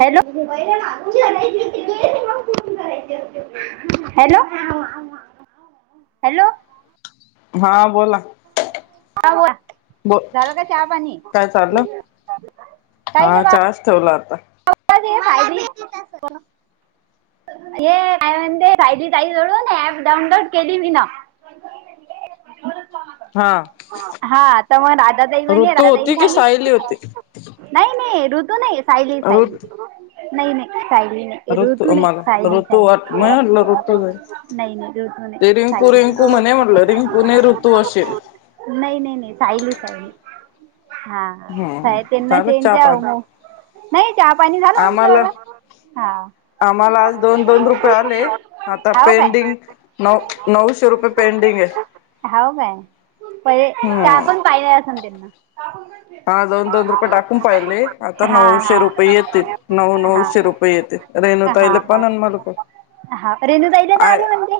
Hello hello hello हा बोला ब झालं का त्या पाणी काय चाललं काही नाही हा बा चहाच ठेवला आता [unintelligible] ये का म्हणते राहिली ताई जळून ऍप डाउनलोड केली मी ना हा हा तर मग राधा दाई म्हणे ऋतू राधादााई होती की सांगे सायली होती नाही नाही ऋतू नाही सायली ऋत सयली नाही नाही लीरूज तू ऋतू नाही मला सायली ऋतू वाट म सायली म्हटलं ऋतू जाई नाही नाही त तू ते नाही रिंकू साली रिंकू म्हणे म्हटलं रिंकूने ऋतू असेल नाही नाही नाही सायली साईली हा हम्म साहे तेना झालं तेन चहा जाव पाणी म नाही चहा पाणी झालं आम्हाला आमचला हा आम्हाला आज दोन दोन रुपये आले आता हाव काय पेंडिंग नऊ नऊशे रुपये पेंडिंग आहे हाव काय पे हम्म चकण पाहिले अस त्यांना हा दोन दोन रुपये टाकून पाहिले आता हा नऊशे रुपये येते नऊ नऊशे रुपये येते अरे ा रेनू दै ना आ आले म्हणजे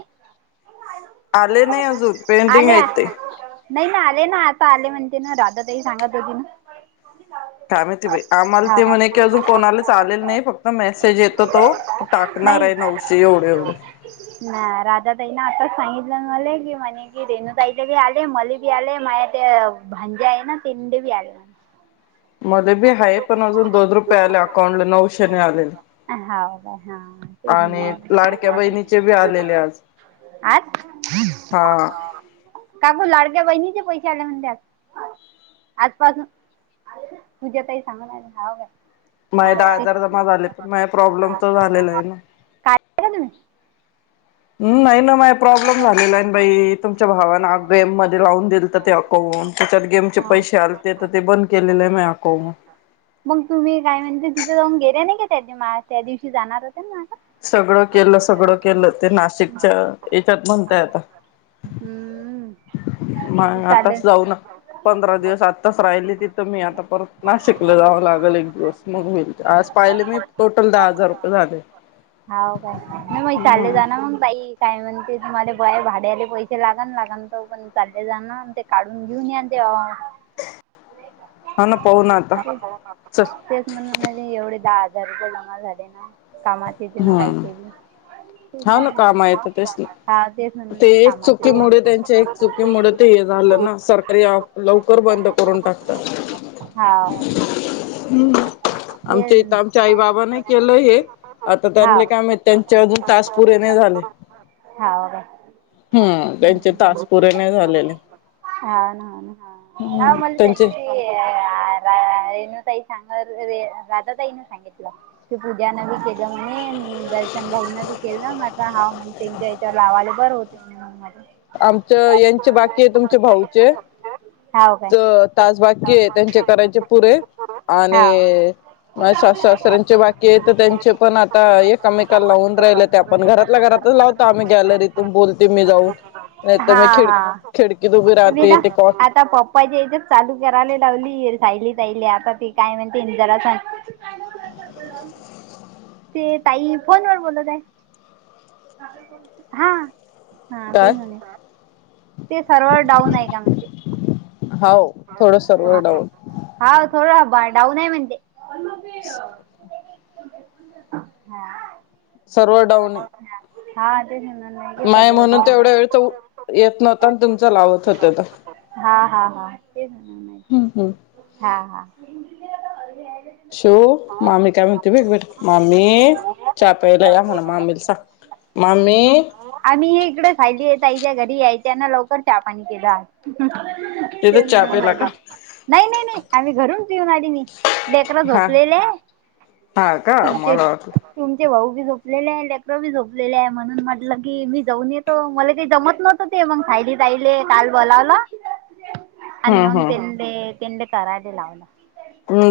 आले नाही अजून पेंटिंग आले आहेत ते नाही ना आले ना आता आले म्हणते ना राधा तही सांगत होती ना काय माहिती बा आम्हाला ते हा म्हणे की अजून कोणालाच आलेल नाही फक्त मेसेज येत तो की टाकणार नाही आहे नऊशे एवढे एवढे ना राधाताईनं आताच सांगितलं मला की म्हणे की रेणुताईला बी आले मले बी आले माझ्या ते भांजे आहे ना तंडे बी आले म्ह मध्ये बी आहे पण अजून दोन रुपये आले अकाउंट ला नऊशेने आलेले हा का आणि लाडक्या बहिणीचे बी आलेले आज आज हा काकू लाडक्या बहिणीचे पैसे आले म्हणते आ आजपासून तुझ्यातही सांगणार हव का मग दहा हजार जमा झाले पण म प्रॉब्लेम तर झालेला आहे ना काढले का तुम्ही हम् नाही ना प्रॉब्लेम झालेला आहे बाई तुमच्या भावाना गेम मध्ये लावून दिल तर ते अकवून त्याच्यात गेमचे हां पैसे आलते तर ते बंद केलेले आहे म अको मग मग तुम्ही काय म्हणजे तिथे जाऊन गेले नाही का त्या त्या दिवशी जाणारच सगळं केलं सगळं केलं ते नाशिकच्या याच्यात म्हणताय आता हं मग आताच चालेल जाऊन पंधरा दिवस आताच राहिली तिथं मी आता परत नाशिकला जावं लागल एक दिवस मग होईल आज पाहिले मी टोटल दहा हजार होे हा काय नाही मग चालले जा ना मग तई काय म्हणते मला बाय भाड्याले पैसे लागल लागन त पण चालले जा ना ते काढून घेऊन या ते हण तेच म्हण म्ह एवढे दाज घरबलामा झाडे ना कामात येते ना हम्म काहीचे बी हा ना, काम आहेेत तेसनी, हा तेच ना ते म्हणून एक कामात चुकीमुळे येते त्यांच्या एक चुकीमुळे ते हे झालं ना सरकारी लवकर बंद करून टाकतात. हाव हम्म. [unintelligible] हे आमच्या इथ आमच्या आई बाबा नाही केलं हे आता हाव त्यांले काय माहित त्यांच्या अजून आज पुरे नाय झाले. हव का [unintelligible] हम्, त्यांचे तास पुरे नाही झालेले. हनन ह हम्म म्हण [unintelligible] त्यांचे तई सांग राधा ताई न सांगितलं, की पूजा न बी केलं म्हणे दर्शन भाऊ न बी केलं म्हंटल, हाव मग त्यांच्या याच्यावर लावाले बर होते म्हणे म्हून माझ आमच यांचे बाकी आहे तुमचे भाऊ- चे- हाव काय तर तास बाकी आहेत. त्यांचे करायचे पुरे हाव आणि- सासू सासऱ्यांचे बाकी आहे, तर त्यांचे पण आता एककामेकाला लावून राहिल ते, आपण घरातल्या घरातच लावतो आम्ही गॅलरीतून बोलते मी जाऊन- नाही तर, मी खिड खिडकी ब आता पप्पा ज [unintelligible] चालू करायला लावली जायली तहिली आता तती काय म्हणते जरा ते ताई फोन वर बोलत आहे. हा. हा ते काय न [unintelligible] ते सर्वर डाऊन आहे क? म्हणते. हो. हा थोड बा- डाऊन आहे म्हणते. आणि म ते [unintelligible] हा. सर्व्हर डाऊन आहे. हा. [inaudible] नाही की माय सर्व म्हणून ते डाऊन एवढ्या वेळ तर येत नव्ह आहे पण तुम चलावत होते तर हा हा [unintelligible] हा ते हम्म हम्म हा, हा, कमन तु एक मा [unintelligible] म पयला या म्हण [unintelligible] मामीला सांग मामी... आम्ही हे इकडे खायली यतायच्या घरी याय त्यांना लवकर हा पाणी केलं तिथं ते चहा मा प्यायला का नाही नाही नाही आम्ही घरून ती होणारडी मी डेकरा हा झोपलेले हा का मला वाटलं तुमचे भाऊ बी झोपलेले आहे लेक्रो बी झोपलेले आहे म्हणून म्हटलं की मी जाऊन येतो मला ते जमत नव्हतं ते मग खयली तहिले काल बोलावलं हम्म अनंग हम्म दल्ंदे पिंड कराज लावला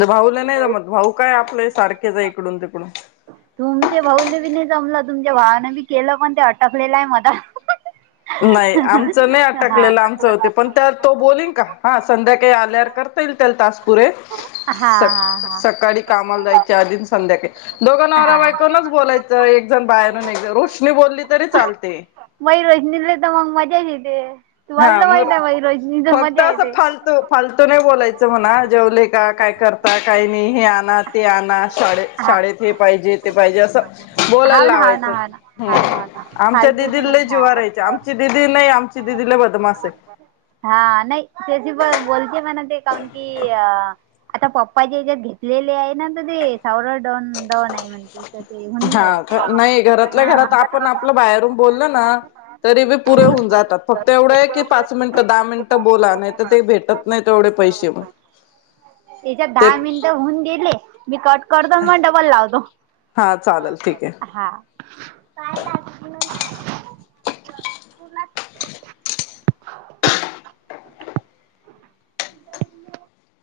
भाऊला नाही मग भाऊ काय आपल्या सारखेच आहे इकडून तिकडून तुमचे भाऊने बी नाही जमलं तुमच्या भावान बी केलं पण ते अटकलेलं आहे मझ नाही आमचं नाही अटकलेलं आमचं होते पण त्या तो बोलन का हा संध्याकाळी आल्यावर करता येईल त्याला तासपुरे हा हा स हा सकाळी कामाला जायच्या आधीन संध्याकाळी दोघं नवरा्या हा बायकूनच बोलायचं एक जण बाहेरून एकण रोष्नी बोलली तरी चालते एकद मग मजा येते तुम्हाला हा तर मग माहित आहे बाई रोशनीचं फक्त मजा असं येते फालतू फालतू नाही बोलायचं म्हणा जेवले का काय करता काही नाही हे आण ते आण शाळेत हा शाळेत हे पाहिजे ते पाहिजे असं हाव बोलायला ना हाव ना हाव ना लावायचं हाव ना हाव ना आमच्या फालतू दिदी नाही ल हा जिवारायचे आमची दिदी नाही आमची दिदी लय बदमास आहे. हा नाही तस प बोलते म ते कारण की अ आता पप्पा जे ह्याच्यात घेतलेले आहे ना ते सवर डोन नाही म्हणते तर ते होऊन नाही राहिल हा नाही घरातल्या घरात हा आपण आपलं बाहेरून बोलल ना तरी बी पुरे होऊन जातात फक्त एवढं आहे कि पाच मिनिटं दहा मिनिट बोला नाही तर ते भेटत नाही तेवढे पैसे म त्याच्यात ते दहा मिनिटं होऊन गेले मी कट करतो मग डबल लावज हा चालेल ठीक आहे. हा काय [unintelligible] [unintelligible]